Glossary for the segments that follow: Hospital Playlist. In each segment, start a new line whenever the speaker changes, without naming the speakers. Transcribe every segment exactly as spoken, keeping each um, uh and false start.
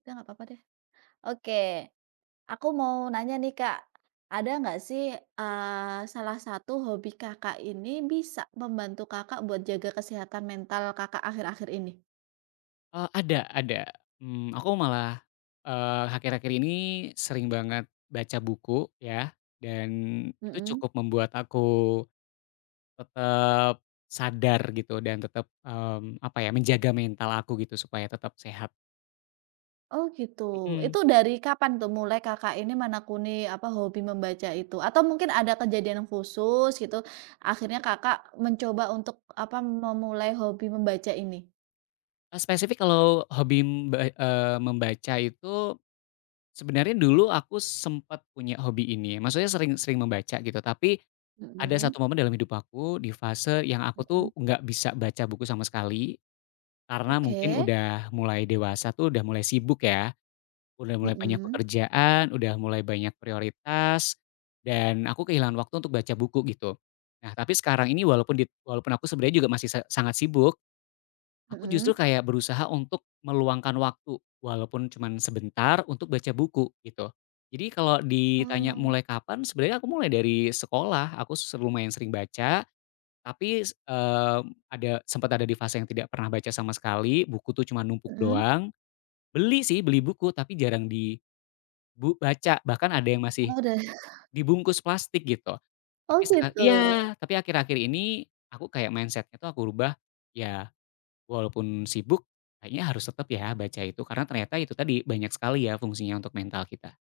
Udah nggak apa-apa deh. Oke, aku mau nanya nih Kak, ada nggak sih, eee, salah satu hobi Kakak ini bisa membantu Kakak buat jaga kesehatan mental Kakak akhir-akhir ini?
Eee, ada ada, mmm, aku malah, eee, akhir-akhir ini sering banget baca buku ya, dan itu
Mhm.
cukup membuat aku tetap sadar gitu dan tetap, mmm, apa ya, menjaga mental aku gitu supaya tetap sehat.
Oh gitu,
Mhm,
itu dari kapan tuh mulai Kakak ini menekuni, apa, hobi membaca itu? Atau mungkin ada kejadian khusus gitu, akhirnya Kakak mencoba untuk, apa, memulai hobi membaca ini?
eee, spesifik kalau hobi mba eee, membaca itu sebenarnya dulu aku sempat punya hobi ini, maksudnya sering sering membaca gitu, tapi ada
Mhm,
satu momen dalam hidup aku di fase yang aku tuh
mhm.
nggak bisa baca buku sama sekali. Karena mungkin
Oke.
udah mulai dewasa tuh udah mulai sibuk ya, udah mulai banyak
Mhm,
pekerjaan, udah mulai banyak prioritas, dan aku kehilangan waktu untuk baca buku gitu. Nah tapi sekarang ini walaupun di walaupun aku sebenarnya juga masih sa sangat sibuk, aku justru
mhm.
kayak berusaha untuk meluangkan waktu, walaupun cuman sebentar untuk baca buku gitu. Jadi kalau ditanya
Oh,
mulai kapan, sebenarnya aku mulai dari sekolah, aku se lumayan sering baca, tapi, s eee, ada sempat ada di fase yang tidak pernah baca sama sekali, buku tuh cuma numpuk
mhm.
doang. Beli sih, beli buku, tapi jarang dibaca, bahkan ada yang masih
Oh, da
dibungkus plastik gitu.
Oh
Tapi seka
gitu,
iya, tapi akhir-akhir ini aku kayak mindsetnya tuh aku rubah, ya walaupun sibuk, kayaknya harus tetap ya baca itu, karena ternyata itu tadi banyak sekali ya fungsinya untuk mental kita.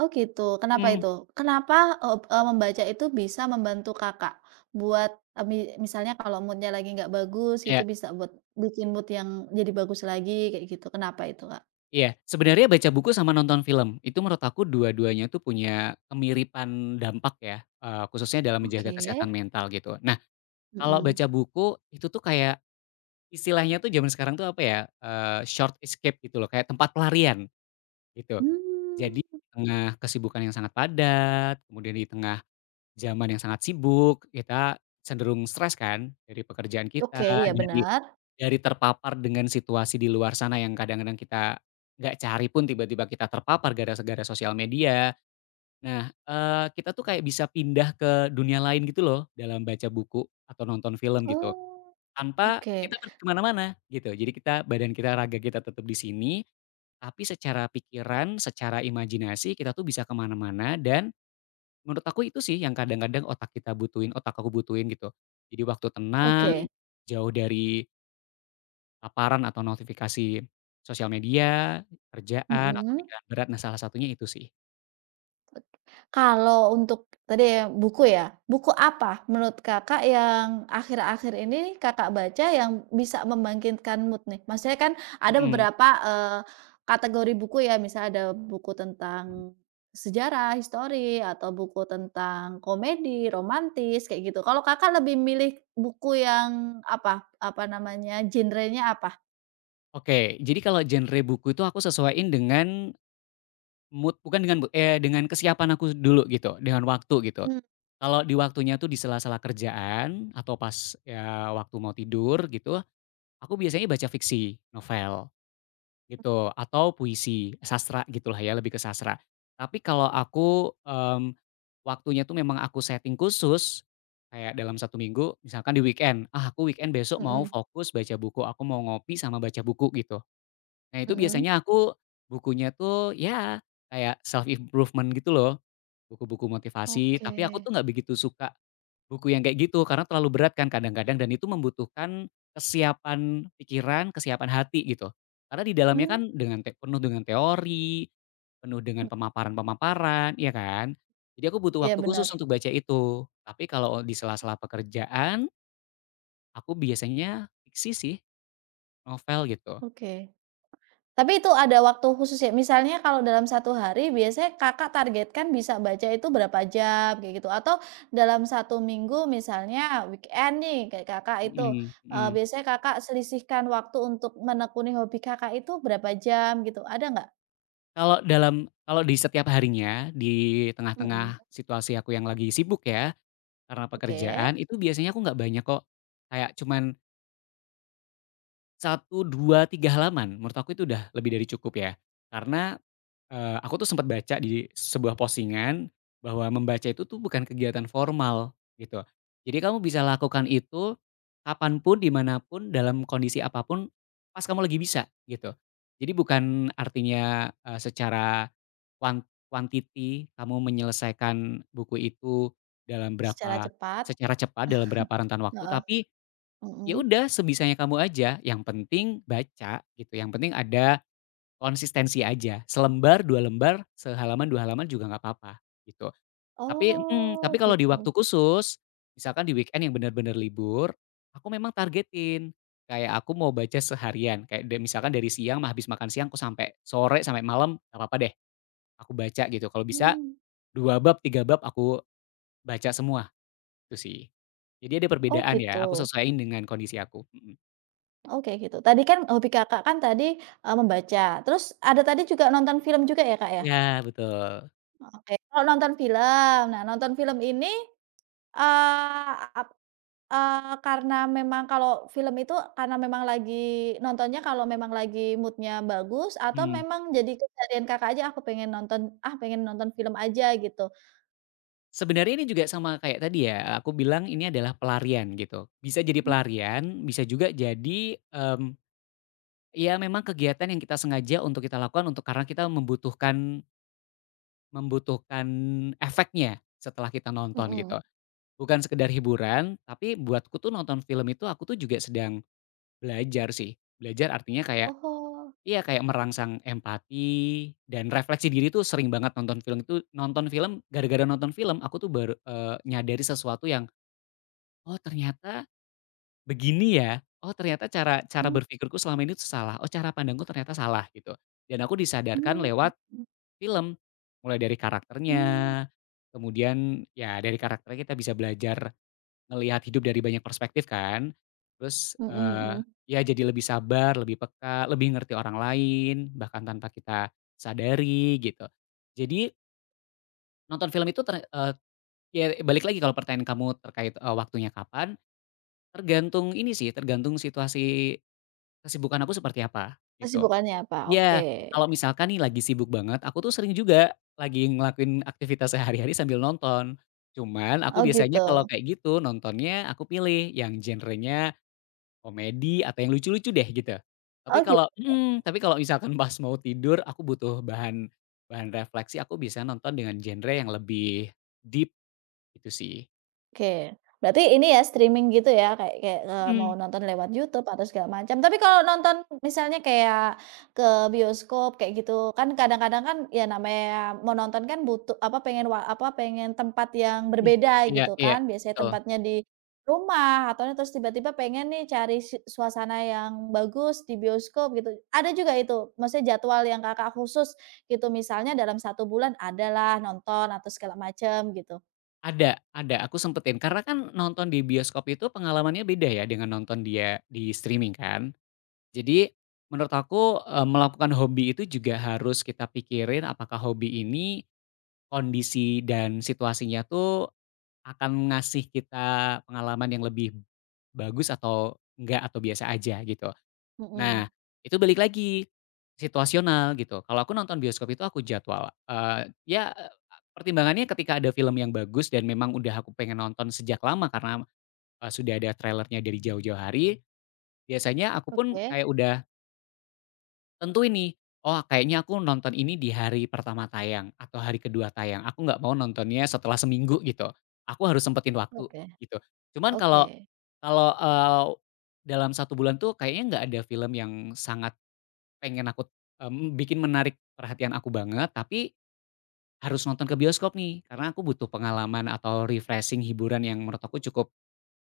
oh gitu, kenapa
Mhm,
itu? Kenapa, eee eee, membaca itu bisa membantu Kakak buat, eee, mi misalnya kalau moodnya lagi nggak bagus gitu
iya.
bisa buat bikin mood yang jadi bagus lagi kayak gitu, kenapa itu, Kak?
Iya, sebenarnya baca buku sama nonton film, itu menurut aku dua-duanya tuh punya kemiripan dampak ya, eee, khususnya dalam menjaga
Oke,
kesehatan mental gitu. Nah, kalau
mhm,
baca buku itu tuh kayak istilahnya tuh zaman sekarang tuh apa ya, eee, short escape gitu loh, kayak tempat pelarian gitu. Jadi di
mmm,
tengah kesibukan yang sangat padat, kemudian di tengah zaman yang sangat sibuk, kita cenderung stres kan dari pekerjaan kita,
oke, iya
dari
benar,
dari terpapar dengan situasi di luar sana yang kadang-kadang kita nggak cari pun tiba-tiba kita terpapar gara-gara sosial media. Nah, eee, kita tuh kayak bisa pindah ke dunia lain gitu loh dalam baca buku atau nonton film gitu,
oh,
tanpa
oke,
kita pergi ke mana-mana gitu. Jadi kita, badan kita, raga kita tetap di sini, tapi secara pikiran, secara imajinasi kita tuh bisa ke mana-mana dan menurut aku itu sih yang kadang-kadang otak kita butuhin, otak aku butuhin gitu. Jadi waktu tenang,
oke,
jauh dari paparan atau notifikasi sosial media, kerjaan, atau
mhm.
pikiran berat. Nah, salah satunya itu sih.
Kalau untuk tadi ya buku ya, buku apa menurut Kakak yang akhir-akhir ini Kakak baca yang bisa membangkitkan mood nih? Maksudnya kan ada
Mhm.
beberapa, eee, kategori buku ya, misalnya ada buku tentang sejarah, histori, atau buku tentang komedi, romantis, kayak gitu. Kalau Kakak lebih milih buku yang apa, apa namanya, genrenya apa?
Oke, jadi kalau genre buku itu aku sesuaiin dengan mood, bukan dengan mood, eh dengan kesiapan aku dulu gitu, dengan waktu gitu.
Mmm,
Kalau di waktunya tuh di sela-sela kerjaan atau pas, ya waktu mau tidur gitu, aku biasanya baca fiksi, novel. Gitu, atau puisi, sastra gitulah ya, lebih ke sastra. Tapi kalau aku, mmm, waktunya tuh memang aku setting khusus, kayak dalam satu minggu misalkan di weekend, "Ah, aku weekend besok
mhm,
mau
mhm.
fokus baca buku, aku mau ngopi sama baca buku," gitu. Nah, itu
Mhm.
biasanya aku bukunya tuh ya kayak self improvement gitu loh. Buku-buku motivasi, tapi aku
Oke.
tuh nggak begitu suka buku yang kayak gitu, karena terlalu berat kan kadang-kadang dan itu membutuhkan kesiapan pikiran, kesiapan hati gitu. Karena di dalamnya
Mmm,
kan dengan te penuh dengan teori, penuh dengan pemaparan-pemaparan, iya kan? Jadi aku butuh waktu
iya
khusus
bener,
untuk baca itu. Tapi kalau di sela-sela pekerjaan, aku biasanya fiksi sih, novel gitu.
oke. Tapi itu ada waktu khusus ya? Misalnya kalau dalam satu hari biasanya Kakak targetkan bisa baca itu berapa jam kayak gitu? Atau dalam satu minggu misalnya weekend nih kayak Kakak itu,
Mhm
eee,
mhm.
biasanya Kakak selisihkan waktu untuk menekuni hobi Kakak itu berapa jam gitu, ada nggak?
Kalau dalam kalau di setiap harinya, di
Mhm,
tengah-tengah situasi aku yang lagi sibuk ya, karena
oke.
pekerjaan itu biasanya aku nggak banyak kok, kayak cuman satu dua tiga halaman menurut aku itu udah lebih dari cukup ya. Karena Eee, aku tuh sempat baca di sebuah postingan, bahwa membaca itu tuh bukan kegiatan formal, gitu. Jadi kamu bisa lakukan itu, kapanpun, dimanapun, dalam kondisi apapun, pas kamu lagi bisa, gitu. Jadi bukan artinya, eee, secara kuan quantity kamu menyelesaikan buku itu dalam
Secara
berapa,
cepat,
secara cepat, dalam berapa rentan waktu,
heeh,
tapi ya
mhm.
udah sebisanya kamu aja, yang penting baca, gitu, yang penting ada konsistensi aja, selembar, dua lembar, sehalaman, dua halaman juga nggak apa-apa, gitu. Tapi mhm,
Oh
tapi kalau di waktu
gitu,
khusus, misalkan di weekend yang benar bener libur, aku memang targetin. Kayak aku mau baca seharian, kayak da misalkan dari siang ma habis makan siang aku sampai sore, sampai malam, nggak apa-apa deh, aku baca gitu. Kalau bisa
mmm,
dua bab, tiga bab aku baca semua, itu sih. Jadi ada
oh
perbedaan
gitu,
ya, aku sesuaiin dengan kondisi aku, mhm.
oke gitu. Tadi kan hobi Kakak kan tadi, eee, membaca, terus ada tadi juga nonton film juga ya, Kak, ya?
Iya, betul.
Oke, kalau nonton film. Nah, nonton film ini, eee, ap eee, karena memang kalau film itu karena memang lagi nontonnya kalau memang lagi mood-nya bagus atau
Mhm.
memang jadi keseharian Kakak aja, "Aku pengen nonton ah, pengen nonton film aja," gitu?
Sebenarnya ini juga sama kayak tadi ya, aku bilang ini adalah pelarian gitu. Bisa jadi
Mmm,
pelarian, bisa juga jadi, mmm, ya memang kegiatan yang kita sengaja untuk kita lakukan untuk karena kita membutuhkan membutuhkan efeknya setelah kita nonton
mhm.
gitu. Bukan sekedar hiburan, tapi buatku tuh nonton film itu aku tuh juga sedang belajar sih. Belajar artinya kayak
Oh,
iya kayak merangsang empati dan refleksi diri tuh sering banget nonton film itu nonton film gara-gara nonton film aku tuh baru, eee, nyadari sesuatu yang oh ternyata begini ya, oh ternyata cara cara
mmm,
berpikirku selama ini tuh salah, oh cara pandangku ternyata salah gitu. Dan aku disadarkan
mmm,
lewat
mhm,
film, mulai dari karakternya,
mmm,
kemudian ya dari karakternya kita bisa belajar ngelihat hidup dari banyak perspektif kan. Terus,
mhm,
eee,
mhm.
ya jadi lebih sabar, lebih peka, lebih ngerti orang lain, bahkan tanpa kita sadari gitu. Jadi nonton film itu ter eee, ya balik lagi, kalau pertanyaan kamu terkait, eee, waktunya kapan, tergantung ini sih, tergantung situasi kesibukan aku seperti apa, gitu.
Kesibukannya apa?
Iya,
Oke.
kalau misalkan nih lagi sibuk banget, aku tuh sering juga lagi ngelakuin aktivitas sehari-hari sambil nonton. Cuman aku
Oh,
biasanya
gitu.
kalau kayak gitu nontonnya aku pilih yang genrenya komedi atau yang lucu-lucu deh gitu. Tapi
Oh, gi
kalau mhm, tapi kalau misalkan pas mau tidur aku butuh bahan bahan refleksi, aku bisa nonton dengan genre yang lebih deep gitu sih.
Oke, berarti ini ya streaming gitu ya kayak kayak, eee, mau
Mhm
nonton lewat YouTube atau segala macam. Tapi kalau nonton misalnya kayak ke bioskop kayak gitu kan kadang-kadang kan ya namanya mau nonton kan butuh apa pengen wa apa pengen tempat yang
mhm.
berbeda
Iya
gitu
iya,
kan. Biasanya
betul.
tempatnya di rumah atau terus tiba-tiba pengen nih cari si suasana yang bagus di bioskop gitu. Ada juga itu? Maksudnya jadwal yang Kakak khusus gitu misalnya dalam satu bulan adalah nonton atau segala macam gitu?
Ada ada, aku sempetin. Karena kan nonton di bioskop itu pengalamannya beda ya dengan nonton dia di streaming kan. Jadi menurut aku, eee, melakukan hobi itu juga harus kita pikirin apakah hobi ini kondisi dan situasinya tuh akan ngasih kita pengalaman yang lebih bagus atau enggak, atau biasa aja gitu. Nah,
Mhm,
itu balik lagi, situasional gitu. Kalau aku nonton bioskop itu aku jadwal, eee, ya, eee, pertimbangannya ketika ada film yang bagus dan memang udah aku pengen nonton sejak lama karena, eee, sudah ada trailernya dari jauh-jauh hari, biasanya aku pun
oke.
kayak udah tentu ini, "Oh, kayaknya aku nonton ini di hari pertama tayang atau hari kedua tayang, aku nggak mau nontonnya setelah seminggu," gitu. Aku harus sempetin waktu,
Oke,
gitu. Cuman
oke,
kalau kalau, eee, dalam satu bulan tuh kayaknya nggak ada film yang sangat pengen aku, mmm, bikin menarik perhatian aku banget, tapi harus nonton ke bioskop nih, karena aku butuh pengalaman atau refreshing hiburan yang menurut aku cukup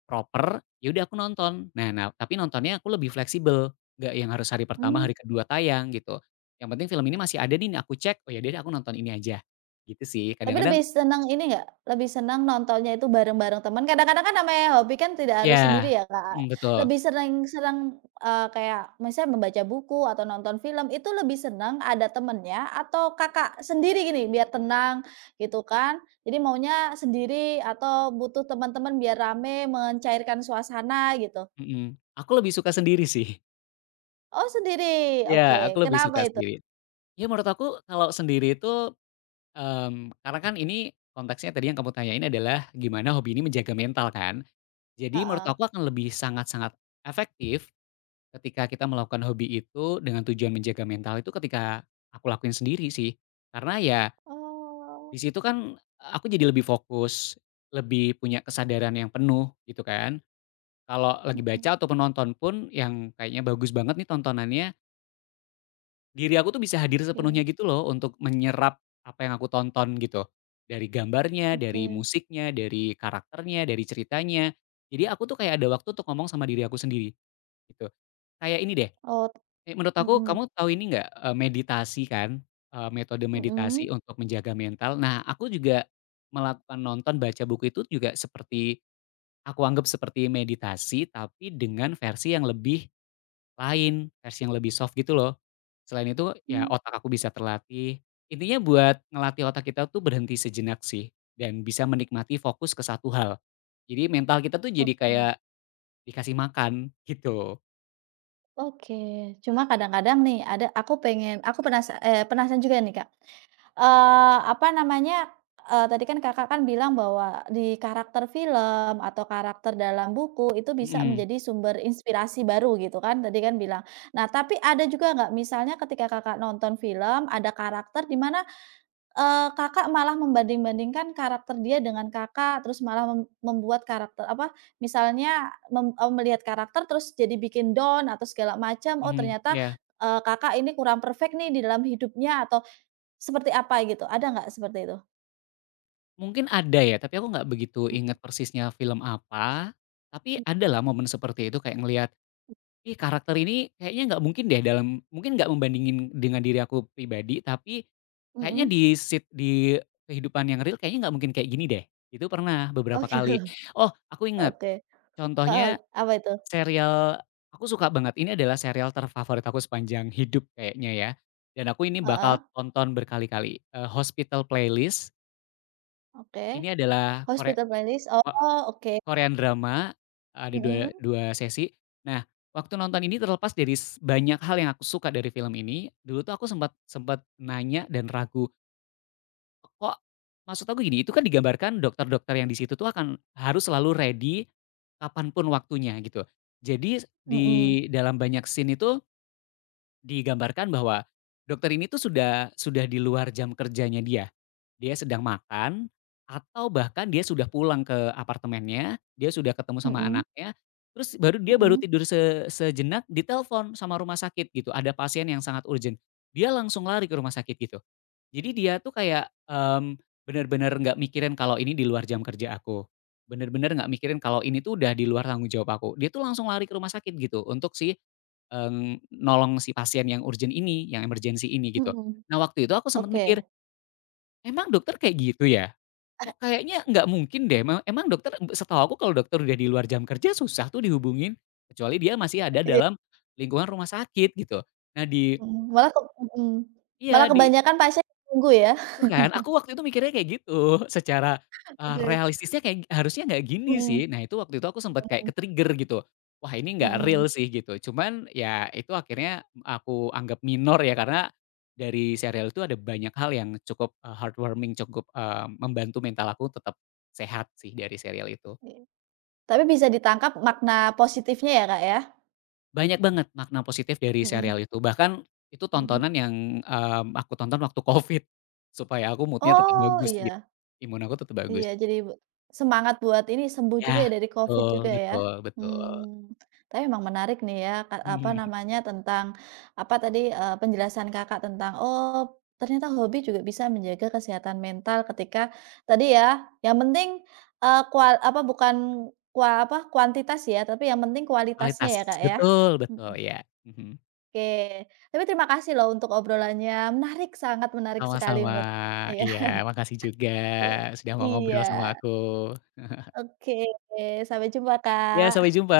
proper, ya udah aku nonton. Nah nah, tapi nontonnya aku lebih fleksibel, nggak yang harus hari pertama,
mmm,
hari kedua tayang gitu. Yang penting film ini masih ada nih, aku cek, oh ya udah deh aku nonton ini aja, gitu sih.
tapi lebih
Kadang-kadang
senang ini nggak, lebih senang nontonnya itu bareng-bareng teman, kadang-kadang kan namanya hobi kan tidak harus sendiri
ya,
ya, Kak,
mhm, betul,
lebih sering senang, eee, kayak misalnya membaca buku atau nonton film itu lebih senang ada temennya atau Kakak sendiri gini biar tenang gitu kan, jadi maunya sendiri atau butuh teman-teman biar rame mencairkan suasana gitu?
mhm. Aku lebih suka sendiri sih.
Oh sendiri,
Ya aku
oke,
lebih
kenapa
suka
itu?
sendiri. Ya menurut aku kalau sendiri itu Mmm, karena kan ini konteksnya tadi yang kamu tanyain adalah gimana hobi ini menjaga mental kan. Jadi menurut
Heeh,
aku akan lebih sangat-sangat efektif ketika kita melakukan hobi itu dengan tujuan menjaga mental itu ketika aku lakuin sendiri sih. Karena ya
oh,
di situ kan aku jadi lebih fokus, lebih punya kesadaran yang penuh gitu kan. Kalau lagi baca
mhm,
ataupun nonton pun yang kayaknya bagus banget nih tontonannya, diri aku tuh bisa hadir
oke,
sepenuhnya gitu loh untuk menyerap apa yang aku tonton gitu. Dari gambarnya, dari
oke,
musiknya, dari karakternya, dari ceritanya. Jadi aku tuh kayak ada waktu untuk ngomong sama diri aku sendiri gitu. Kayak ini deh,
oh.
eee, menurut aku
Mhm,
kamu tahu ini nggak, eee, meditasi kan, eee, metode
mhm,
meditasi untuk menjaga mental. Nah aku juga melakukan nonton, baca buku itu juga seperti aku anggap seperti meditasi tapi dengan versi yang lebih lain, versi yang lebih soft gitu loh. Selain itu, ya
mmm,
otak aku bisa terlatih. Intinya buat ngelatih otak kita tuh berhenti sejenak sih, dan bisa menikmati fokus ke satu hal. Jadi mental kita tuh jadi
oke,
kayak dikasih makan, gitu.
oke. Cuma kadang-kadang nih ada aku pengen aku penasa eee, penasaran juga nih, Kak, eee, apa namanya, eee, tadi kan Kakak kan bilang bahwa di karakter film atau karakter dalam buku itu bisa
Mhm
menjadi sumber inspirasi baru gitu kan, tadi kan bilang. Nah, tapi ada juga nggak misalnya ketika Kakak nonton film ada karakter di mana Eee, Kakak malah membanding-bandingkan karakter dia dengan Kakak, terus malah mem membuat karakter apa, misalnya mem eee, melihat karakter terus jadi bikin down atau segala macam, oh
mhm,
ternyata,
iya.
eee, Kakak ini kurang perfect nih di dalam hidupnya atau seperti apa gitu, ada nggak seperti itu?
Mungkin ada ya, tapi aku nggak begitu inget persisnya film apa, tapi
Mhm,
ada lah momen seperti itu kayak ngelihat, "Ih, karakter ini kayaknya nggak mungkin deh," dalam mungkin nggak membandingin dengan diri aku pribadi, tapi kayaknya
mhm.
di sit di kehidupan yang real kayaknya nggak mungkin kayak gini deh. Itu pernah
Oh
beberapa
gitu,
kali. Oh, aku ingat
oke. Heeh,
contohnya,
apa itu?
serial aku suka banget, ini adalah serial terfavorit aku sepanjang hidup kayaknya ya, dan aku ini
Heeh,
bakal tonton berkali-kali, eee, Hospital Playlist,
oke.
ini adalah Kore
Hospital Playlist, oh oke.
Korean drama, ada dua
Mhm,
dua sesi. Nah, waktu nonton ini terlepas dari s banyak hal yang aku suka dari film ini, dulu tuh aku sempat sempat nanya dan ragu, kok, maksud aku gini, itu kan digambarkan dokter-dokter yang di situ tuh akan harus selalu ready kapanpun waktunya gitu. Jadi di
mhm,
dalam banyak scene itu digambarkan bahwa dokter ini tuh sudah sudah di luar jam kerjanya dia. Dia sedang makan, atau bahkan dia sudah pulang ke apartemennya, dia sudah ketemu sama
mhm,
anaknya, terus baru dia baru
mhm,
tidur se sejenak, ditelepon sama rumah sakit gitu, ada pasien yang sangat urgent. Dia langsung lari ke rumah sakit gitu. Jadi dia tuh kayak, mmm, bener-bener nggak mikirin kalau ini di luar jam kerja aku, bener-bener nggak mikirin kalau ini tuh udah di luar tanggung jawab aku. Dia tuh langsung lari ke rumah sakit gitu untuk si, eee, nolong si pasien yang urgent ini, yang emergency ini gitu.
mhm,
Nah waktu itu aku sempat
oke.
mikir, emang dokter kayak gitu ya? Kok kayaknya nggak mungkin deh, me emang dokter setahu aku kalau dokter udah di luar jam kerja susah tuh dihubungin, kecuali dia masih ada dalam lingkungan rumah sakit gitu. Nah di
Mhm, malah ke mhm,
Iya,
malah
di
kebanyakan pasien nunggu ya?
itu kan, aku waktu itu mikirnya kayak gitu, secara, eee,
Oke,
realistisnya kayak harusnya nggak gini
mhm,
sih. Nah itu waktu itu aku sempat kayak
mhm,
ke-trigger gitu, wah ini nggak
mhm,
real sih gitu. Cuman ya itu akhirnya aku anggap minor ya, karena dari serial itu ada banyak hal yang cukup, eee, heartwarming, cukup, eee, membantu mental aku tetap sehat sih dari serial itu.
iya, tapi bisa ditangkap makna positifnya ya, Kak, ya?
Banyak banget makna positif dari serial
Mhm,
itu, bahkan itu
mhm,
tontonan yang, mmm, aku tonton waktu Covid, supaya aku mood-nya tetap
oh,
bagus gitu,
iya.
imun aku tetap bagus.
Iya, jadi bu semangat buat ini sembuh juga
Ya,
ya dari Covid
betul
juga ya?
betul betul,
Mmm, tapi emang menarik nih ya, Kak, apa
mhm,
namanya, tentang apa tadi, eee, penjelasan Kakak tentang, oh, ternyata hobi juga bisa menjaga kesehatan mental ketika tadi ya, yang penting, eee, kua apa, bukan kua apa, kuantitas ya, tapi yang penting kualitasnya
kualitas,
ya, Kak, ya?
betul betul,
Mhm,
iya, mhm.
oke. Tapi terima kasih loh untuk obrolannya, menarik, sangat menarik sekali
Sama-sama,
menurut saya.
iya makasih juga
Oke.
sudah mau
Iya.
ngobrol sama aku.
Oke, sampai jumpa,
Iya, sampai
Kak.
jumpa.